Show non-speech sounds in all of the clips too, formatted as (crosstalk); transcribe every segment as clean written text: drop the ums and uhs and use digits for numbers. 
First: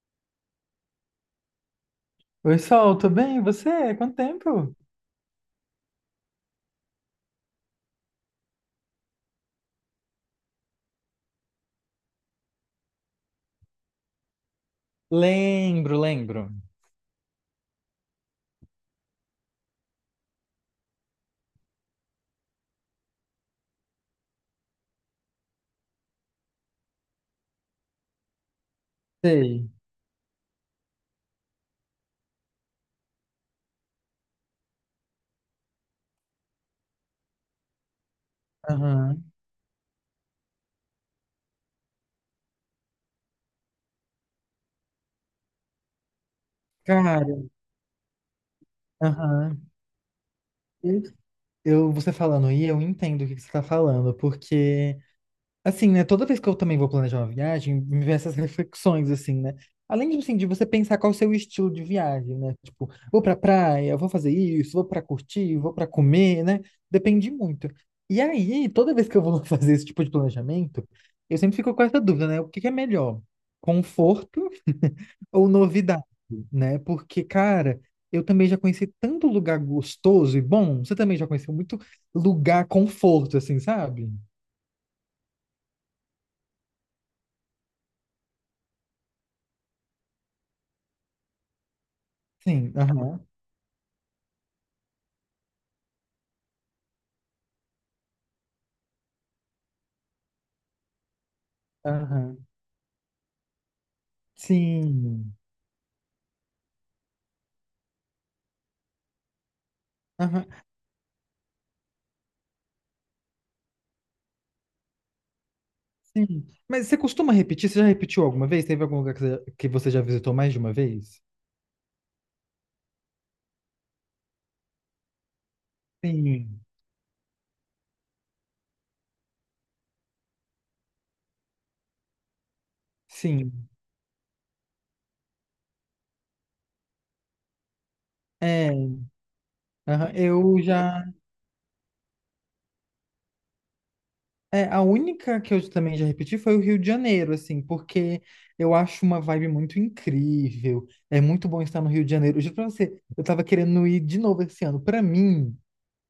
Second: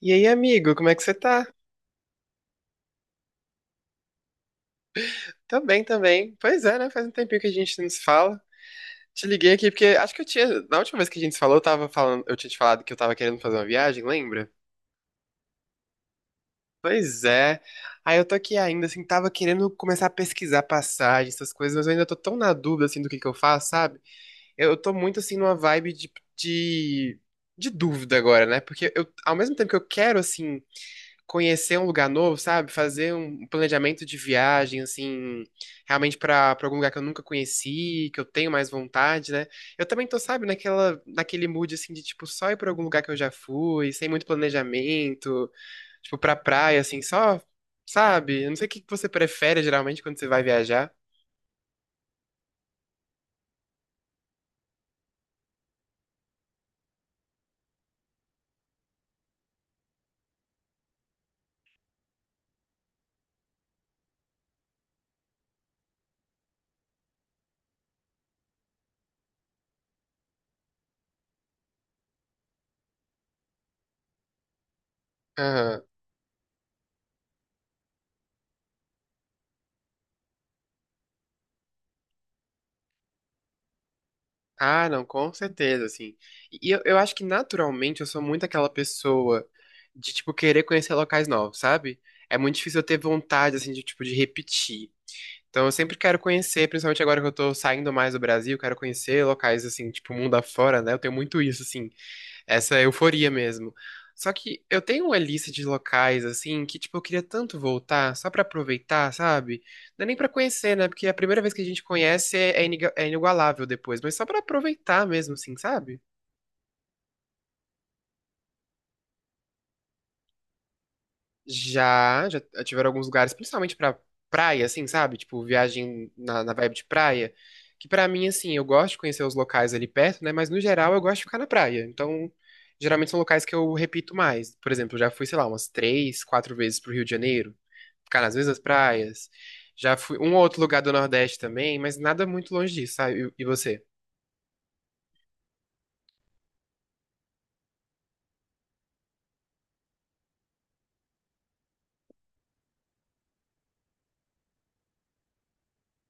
E aí, amigo, como é que você tá? Oi, Sol, tudo bem? E você? Quanto tempo? Tô bem também. Pois é, né? Faz um tempinho que a gente não se fala. Te liguei aqui porque acho que eu tinha. Na última vez que a gente se falou, eu tinha te falado que eu tava querendo fazer uma viagem, lembra? Lembro, lembro. Pois é. Aí eu tô aqui ainda, assim, tava querendo começar a pesquisar passagens, essas coisas, mas eu ainda tô tão na dúvida, assim, do que eu faço, sabe? Eu tô muito, assim, numa vibe de dúvida agora, né? Porque eu, ao mesmo Sei. tempo que eu quero, assim, conhecer um lugar novo, sabe? Fazer um planejamento de viagem, assim, realmente pra algum lugar que eu nunca conheci, que eu tenho mais Aham. vontade, né? Eu também tô, sabe, naquele mood, assim, de, tipo, só ir pra algum lugar que eu já fui, sem muito planejamento, tipo, pra praia, assim, Cara, só, sabe? Eu não sei o que que você aham. prefere, geralmente, quando você vai viajar. Eu, você falando aí, eu entendo o que que você tá falando, porque assim, né? Toda vez que eu também vou planejar uma viagem, me vem essas reflexões, assim, né? Além, assim, de você pensar qual é o seu estilo de viagem, né? Tipo, vou pra praia, vou fazer isso, vou pra curtir, vou pra comer, né? Depende muito. E aí, toda vez que eu vou (laughs) fazer esse tipo de planejamento, eu sempre fico com essa dúvida, né? O que que é melhor? Conforto ou novidade, né? Porque, cara, eu também já conheci tanto lugar gostoso e bom, você também já conheceu muito lugar conforto, assim, sabe? Ah, não, com certeza, assim. E eu acho que naturalmente eu sou muito aquela pessoa de, tipo, querer conhecer locais novos, sabe? É muito Sim, difícil eu ter aham, vontade, assim, de, tipo, de repetir. Então eu sempre quero conhecer, principalmente agora que eu tô saindo mais do Brasil, quero conhecer locais, assim, tipo, mundo afora, né? Eu tenho muito isso, assim. aham. Essa euforia mesmo. Só que eu tenho uma Sim. lista de locais, assim, que, tipo, eu queria tanto voltar, só pra aproveitar, sabe? Não é nem pra Aham. conhecer, né? Porque a primeira vez que a gente conhece é inigualável depois, mas só pra aproveitar mesmo, assim, sabe? Sim. Mas você costuma repetir? Você já repetiu alguma vez? Teve algum lugar que você já visitou mais de uma vez? Já tiveram alguns lugares, principalmente pra praia, assim, sabe? Tipo, viagem na Sim. vibe de praia, que pra mim, assim, eu gosto de conhecer os locais ali perto, né? Mas no geral eu gosto de ficar na praia. Então, geralmente são locais que Sim. eu repito mais. Por exemplo, eu já fui, sei lá, umas três, quatro vezes pro Rio de Janeiro. Ficar nas mesmas É. praias. Já Aham. fui um ou Eu outro lugar do já. Nordeste também, mas nada muito longe disso, sabe? E você? É, a única que eu também já repeti foi o Rio de Janeiro, assim, porque eu acho uma vibe muito incrível. É muito bom estar no Rio de Janeiro. Eu juro pra você, eu tava querendo ir de novo esse ano. Pra mim,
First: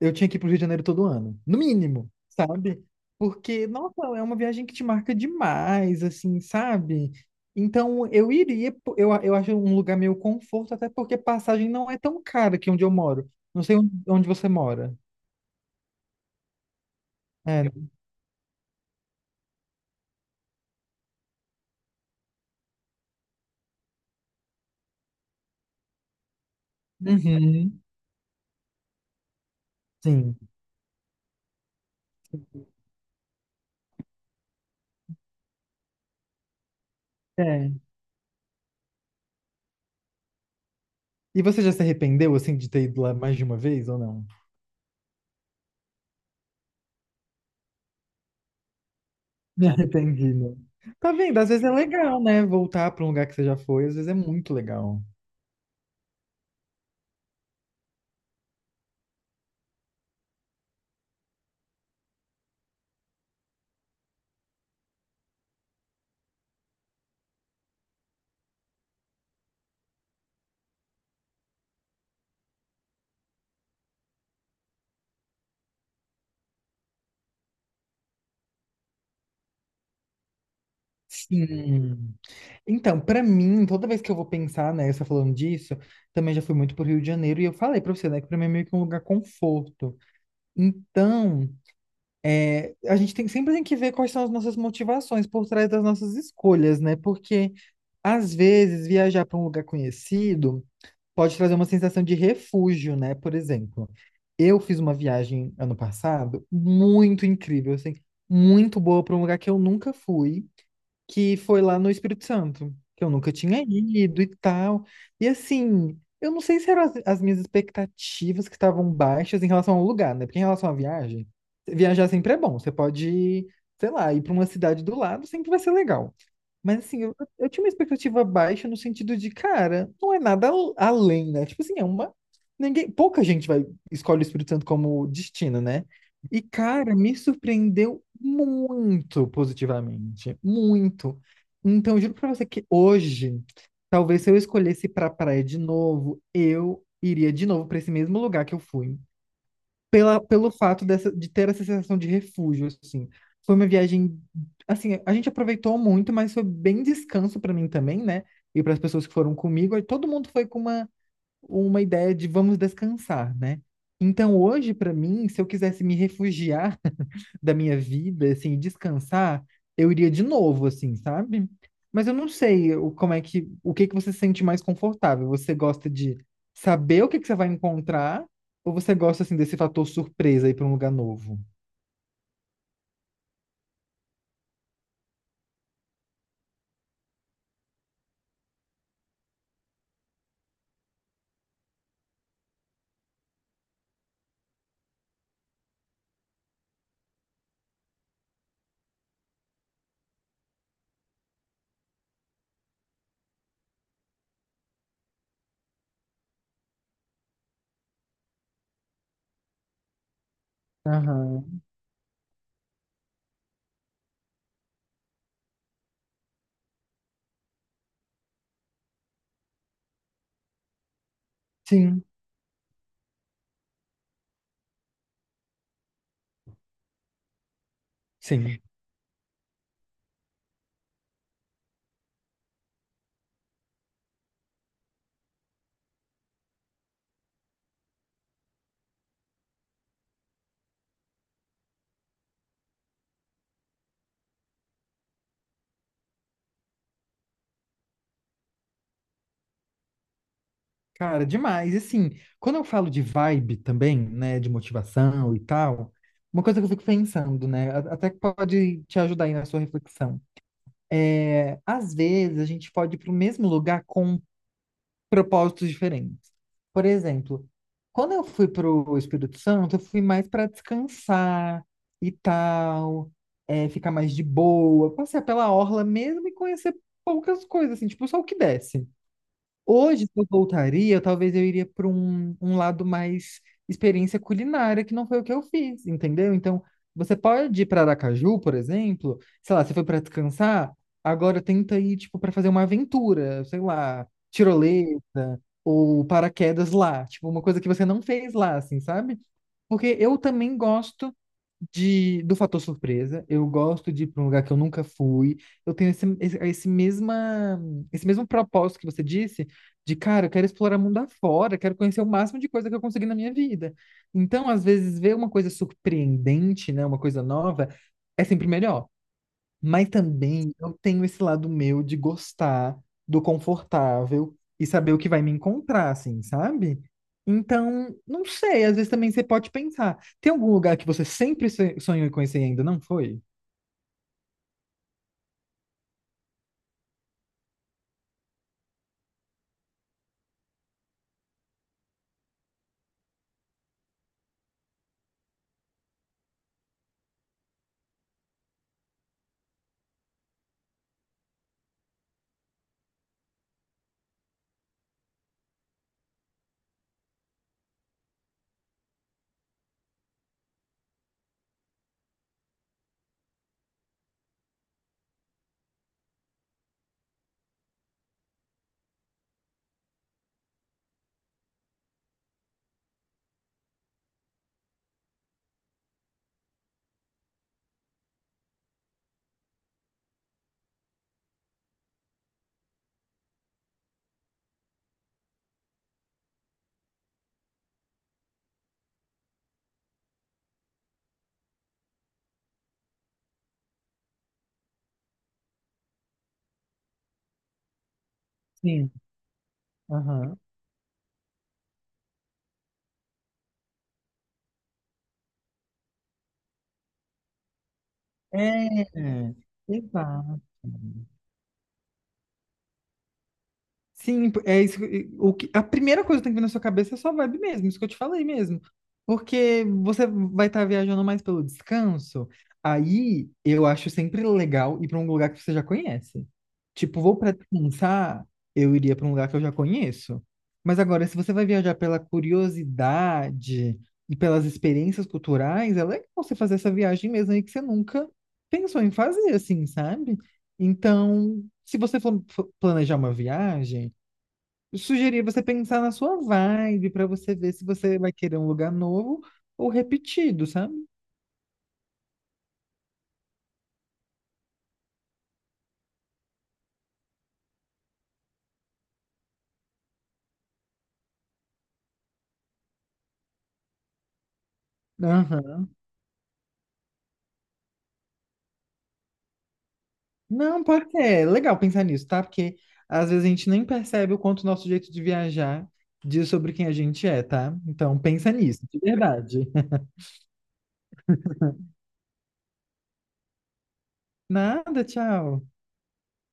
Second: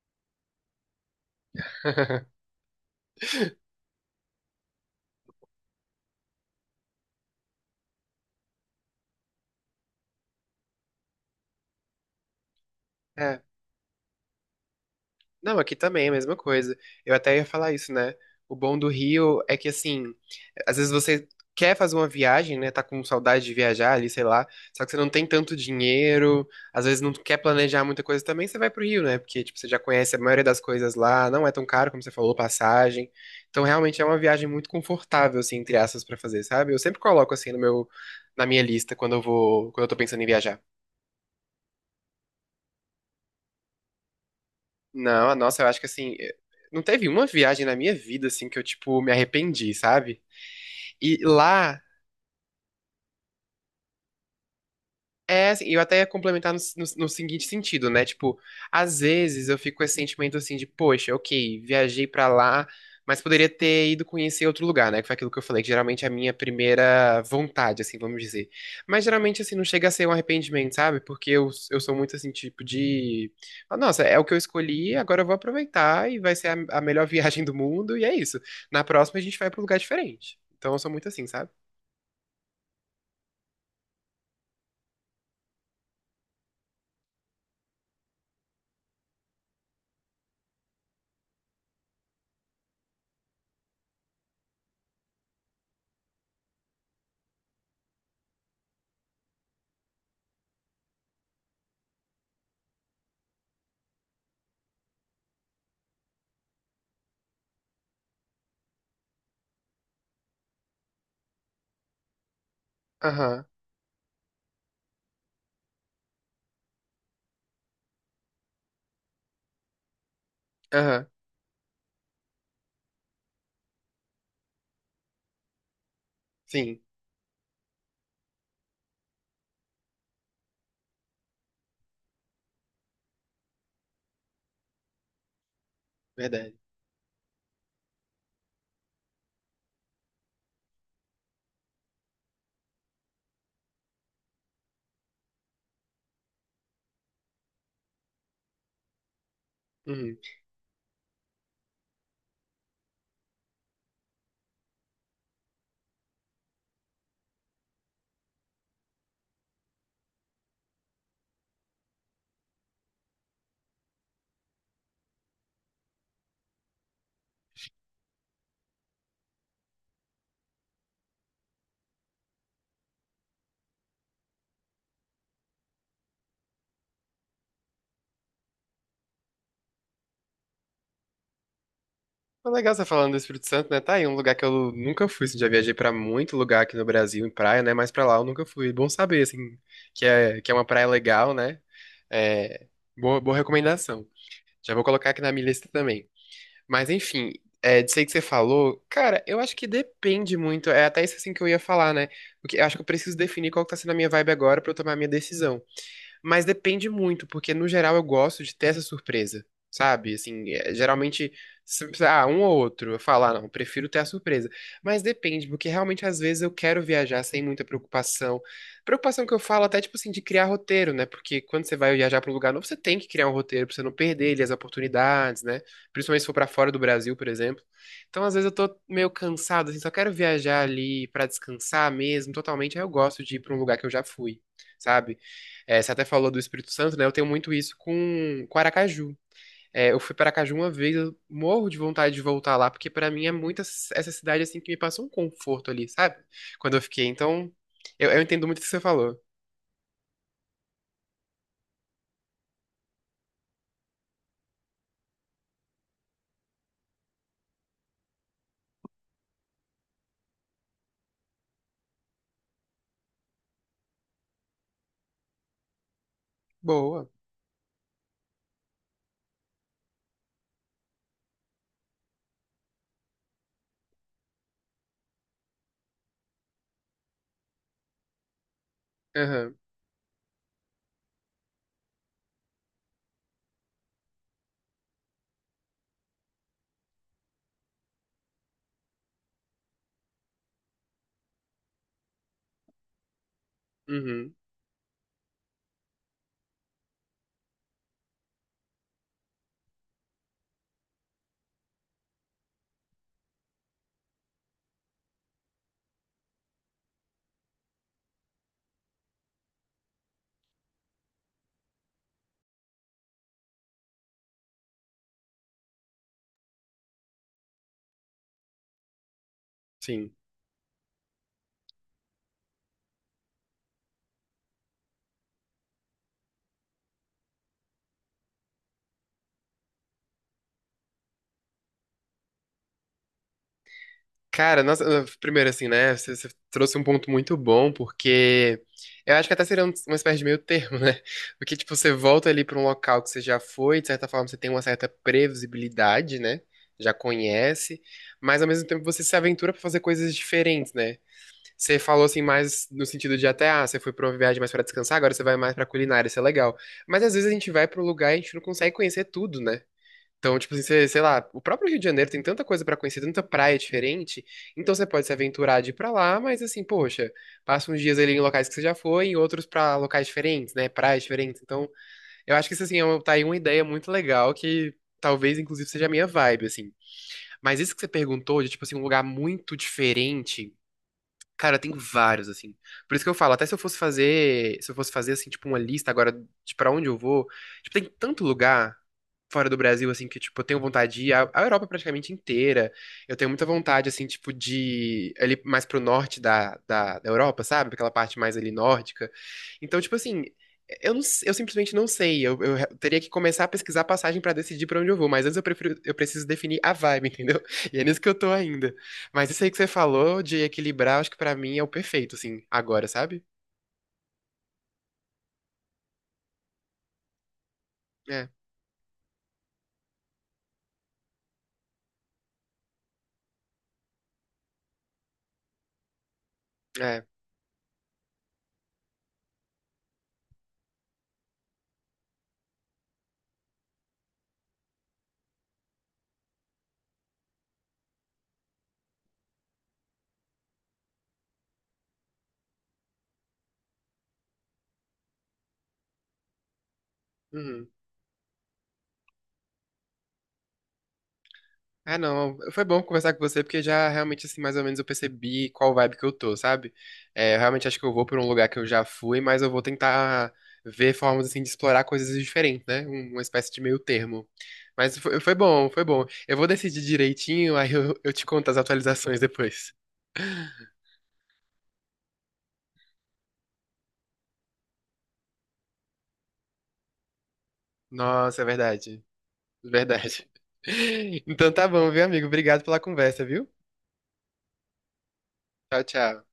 eu tinha que ir pro Rio de Janeiro todo ano, no mínimo, sabe? Porque, nossa, é uma viagem que te marca demais, assim, sabe? Então, eu iria, eu acho um lugar meio conforto, até porque passagem não é tão cara aqui onde eu moro. (laughs) Não sei onde você mora. Não, aqui também é a mesma coisa. Eu até ia falar É. isso, né? O bom do Rio é que, assim, às vezes você quer fazer uma viagem, né? Tá com saudade de viajar ali, sei lá. Só que você não tem tanto dinheiro, às vezes não quer Uhum. planejar muita coisa também, você vai pro Rio, né? Porque, tipo, você já conhece a Sim. maioria das coisas lá, não é tão caro, como você falou, passagem. Então, realmente é uma viagem muito confortável, assim, entre aspas, pra fazer, sabe? Eu sempre coloco, assim, no É. meu, na minha lista quando eu vou, quando eu tô pensando em viajar. E você já se arrependeu, assim, de ter ido lá mais de uma vez ou não? Não, nossa, eu acho que assim, não teve uma viagem na minha vida assim que eu tipo me Me arrependi, sabe? arrependi, né? Tá E vendo? Às vezes é lá. legal, né? Voltar para um lugar que você já foi, às vezes é muito legal. É, assim, eu até ia complementar no seguinte sentido, né? Tipo, às vezes eu fico com esse sentimento assim de, poxa, ok, viajei pra lá, mas poderia ter ido conhecer outro lugar, né? Que foi aquilo que eu falei, que geralmente é a minha primeira vontade, assim, vamos dizer. Mas geralmente, assim, não chega a ser um arrependimento, sabe? Porque eu sou muito assim, tipo, de. "Ah, nossa, é o que eu escolhi, agora eu vou aproveitar e vai ser a melhor (laughs) viagem do mundo, e é isso." Na próxima a gente vai pra um lugar diferente. Então eu sou muito assim, sabe? Sim. Então, pra mim, toda vez que eu vou pensar, né, você falando disso, também já fui muito pro Rio de Janeiro e eu falei pra você, né, que pra mim é meio que um lugar conforto. Então, é, a gente tem, sempre tem que ver quais são as nossas motivações por trás das nossas escolhas, né? Porque, às vezes, viajar para um lugar conhecido pode trazer uma sensação de refúgio, né? Por exemplo, eu fiz uma viagem ano passado muito incrível, assim, muito boa para um lugar que eu nunca fui, que foi lá no Espírito Santo, que eu nunca Aham, tinha ido e tal. E assim, eu não sei se eram as minhas expectativas que estavam baixas em relação ao lugar, né? Porque em relação à aham, viagem, viajar sempre é bom. Você pode, sei lá, ir para uma cidade do lado, sempre vai ser legal. Mas sim, assim, eu tinha uma expectativa baixa no sentido de, cara, não é nada além, né? Tipo assim, é uma. Ninguém, pouca gente vai escolhe o Espírito Santo como destino, né? E, verdade. cara, me surpreendeu muito positivamente. Muito. Então, eu juro pra você que hoje, talvez se eu escolhesse ir pra praia de novo, eu iria de novo pra esse mesmo lugar que eu fui Uhum. pela, pelo fato dessa, de ter essa sensação de refúgio, assim. Foi uma viagem, assim, a gente aproveitou muito, mas foi bem descanso para mim também, né? E para as pessoas que foram comigo, aí todo mundo foi com uma ideia de vamos descansar, né? Então hoje, para mim, se eu quisesse me refugiar da minha vida, assim, e descansar, eu iria de novo, assim, sabe? Mas eu não sei o, como é que, o que que você se sente mais confortável. Você gosta de saber o que que você vai encontrar, ou você gosta, assim, desse fator surpresa ir para um lugar novo? Foi legal você falando do Espírito Santo, né? Tá aí um lugar que eu nunca fui, assim, já viajei pra muito lugar aqui no Brasil, em praia, né? Mas pra lá eu nunca fui. Bom saber, assim, que é uma praia legal, né? É, boa, boa recomendação. Já vou colocar aqui na minha lista também. Mas enfim, é, disso aí que você falou, cara, eu acho que depende muito. É até isso assim que eu ia falar, né? Porque eu acho que eu preciso definir qual que tá sendo a minha vibe agora pra eu tomar a minha decisão. Mas depende muito, porque no geral eu gosto de ter essa surpresa, sabe? Assim, é, geralmente, Aham. Um ou outro, eu falo, ah, não, eu prefiro ter a surpresa. Mas depende, porque realmente às vezes eu quero viajar sem muita preocupação. Preocupação que eu falo até, tipo assim, de criar roteiro, né? Porque quando você vai Sim, viajar para um lugar novo, você tem que criar um roteiro pra você não perder ali as oportunidades, né? Principalmente se for pra fora do Brasil, por exemplo. Então, às vezes eu sim. tô meio cansado, assim, só quero viajar ali pra descansar mesmo, totalmente. Aí eu gosto de ir pra um lugar que eu já fui, sabe? É, você até falou do Espírito Santo, né? Eu tenho muito isso com Aracaju. É, eu fui para Aracaju uma vez, eu morro de vontade de voltar lá, porque para mim é muito essa cidade assim que me passa um conforto ali, sabe? Quando eu fiquei. Então, eu entendo muito o que você falou. Cara, demais. E assim, quando eu falo de vibe também, né, de motivação e tal, uma coisa que eu fico pensando, né, até que pode te ajudar aí na sua reflexão. É, às vezes a gente pode ir para o mesmo lugar com propósitos diferentes. Por Boa. exemplo, quando eu fui para o Espírito Santo, eu fui mais para descansar e tal, é, ficar mais de boa, passear pela orla mesmo e conhecer poucas coisas, assim, tipo, só o que desce. Aham. Hoje, se eu voltaria, talvez eu iria para um, um lado mais experiência culinária, que não foi o que eu fiz, entendeu? Então, você pode ir para Aracaju, por exemplo, sei lá, você foi para descansar, agora tenta ir, tipo, para fazer uma aventura, sei lá, Uhum. tirolesa ou paraquedas lá, tipo, uma coisa que você não fez lá, assim, sabe? Porque eu também gosto de, do fator surpresa. Eu gosto de ir para um lugar que eu nunca fui. Eu tenho esse mesma, esse mesmo propósito que você disse de cara, eu quero explorar mundo afora, quero conhecer o máximo de coisa que eu conseguir na minha vida. Então, às vezes, ver uma coisa surpreendente, né, uma coisa nova, é sempre melhor. Mas Sim. também eu tenho esse lado meu de gostar do confortável e saber o que vai me encontrar, assim, sabe? Então, não sei, às vezes também você pode pensar. Tem algum lugar que você sempre sonhou em conhecer e ainda não foi? Cara, nossa, primeiro assim, né? Você trouxe um ponto muito bom, porque eu acho que até seria uma espécie de meio termo, né? Porque, tipo, você volta ali pra um local que você já foi, de certa forma você tem uma certa previsibilidade, né? Já conhece, mas ao mesmo tempo você se aventura pra fazer coisas diferentes, né? Você falou assim mais no sentido de até, ah, você foi pra uma viagem mais pra descansar, agora você vai mais pra culinária, isso é legal. Mas às vezes a gente vai pra um lugar e a gente não consegue conhecer tudo, né? Então, tipo assim, você- sei lá, o próprio Rio de Janeiro tem tanta coisa pra conhecer, tanta praia diferente, então você pode se aventurar de ir pra lá, mas assim, poxa, passa uns dias ali em locais que você já foi, e outros pra locais diferentes, né, praias diferentes. Então, eu acho que isso assim, tá aí uma ideia muito legal que talvez inclusive seja a minha vibe, assim. Mas isso que você perguntou de tipo assim, um lugar muito diferente, cara, tem vários assim. Por isso que eu falo, até se eu fosse fazer assim, tipo uma lista agora de pra onde eu vou, tipo, tem tanto lugar fora do Brasil, assim, que, tipo, eu tenho vontade de ir à Europa praticamente inteira. Eu tenho muita vontade, assim, tipo, de ir ali mais pro norte da Europa, sabe? Aquela parte mais ali Sim. nórdica. Então, tipo assim, Aham. eu, não, eu simplesmente não sei. Eu teria que começar a pesquisar passagem pra decidir pra onde eu vou. Mas antes eu preciso definir a vibe, (laughs) entendeu? E é nisso que eu tô ainda. É, Mas isso aí que você falou de exato. equilibrar, acho que pra mim é o perfeito, assim, agora, sabe? Sim, é isso. O que, a primeira coisa que tem que vir na sua cabeça é sua vibe mesmo, isso que eu te falei É, mesmo. Porque você vai estar viajando mais pelo descanso. Aí eu acho sempre legal ir para um lugar que você já conhece. Tipo, é. vou para descansar, eu iria para um lugar que eu já conheço. Mas agora, se você vai viajar pela curiosidade e pelas experiências culturais, é legal você fazer essa viagem mesmo aí que você nunca pensou em fazer, assim, sabe? Então, se você for planejar uma viagem. Sugerir você pensar na sua vibe para você ver se Uhum. você vai querer um lugar novo ou repetido, sabe? Ah, não, foi bom conversar com você, porque já realmente, assim, mais ou menos eu percebi qual vibe que eu tô, sabe? É, eu realmente acho que eu vou pra um lugar que eu já fui, mas eu vou tentar ver formas, assim, de explorar coisas diferentes, né? Uma espécie de meio termo. Mas foi Aham. bom, foi bom. Eu vou decidir direitinho, aí eu te conto as atualizações depois. Não, porque é legal pensar nisso, tá? Porque às vezes a gente nem percebe o quanto o nosso jeito de viajar diz sobre quem a gente é, tá? Então pensa Nossa, é nisso, de verdade, verdade. (laughs) verdade. (laughs) Então tá bom, viu, amigo? Obrigado pela conversa, viu? Nada, tchau. Tchau, tchau.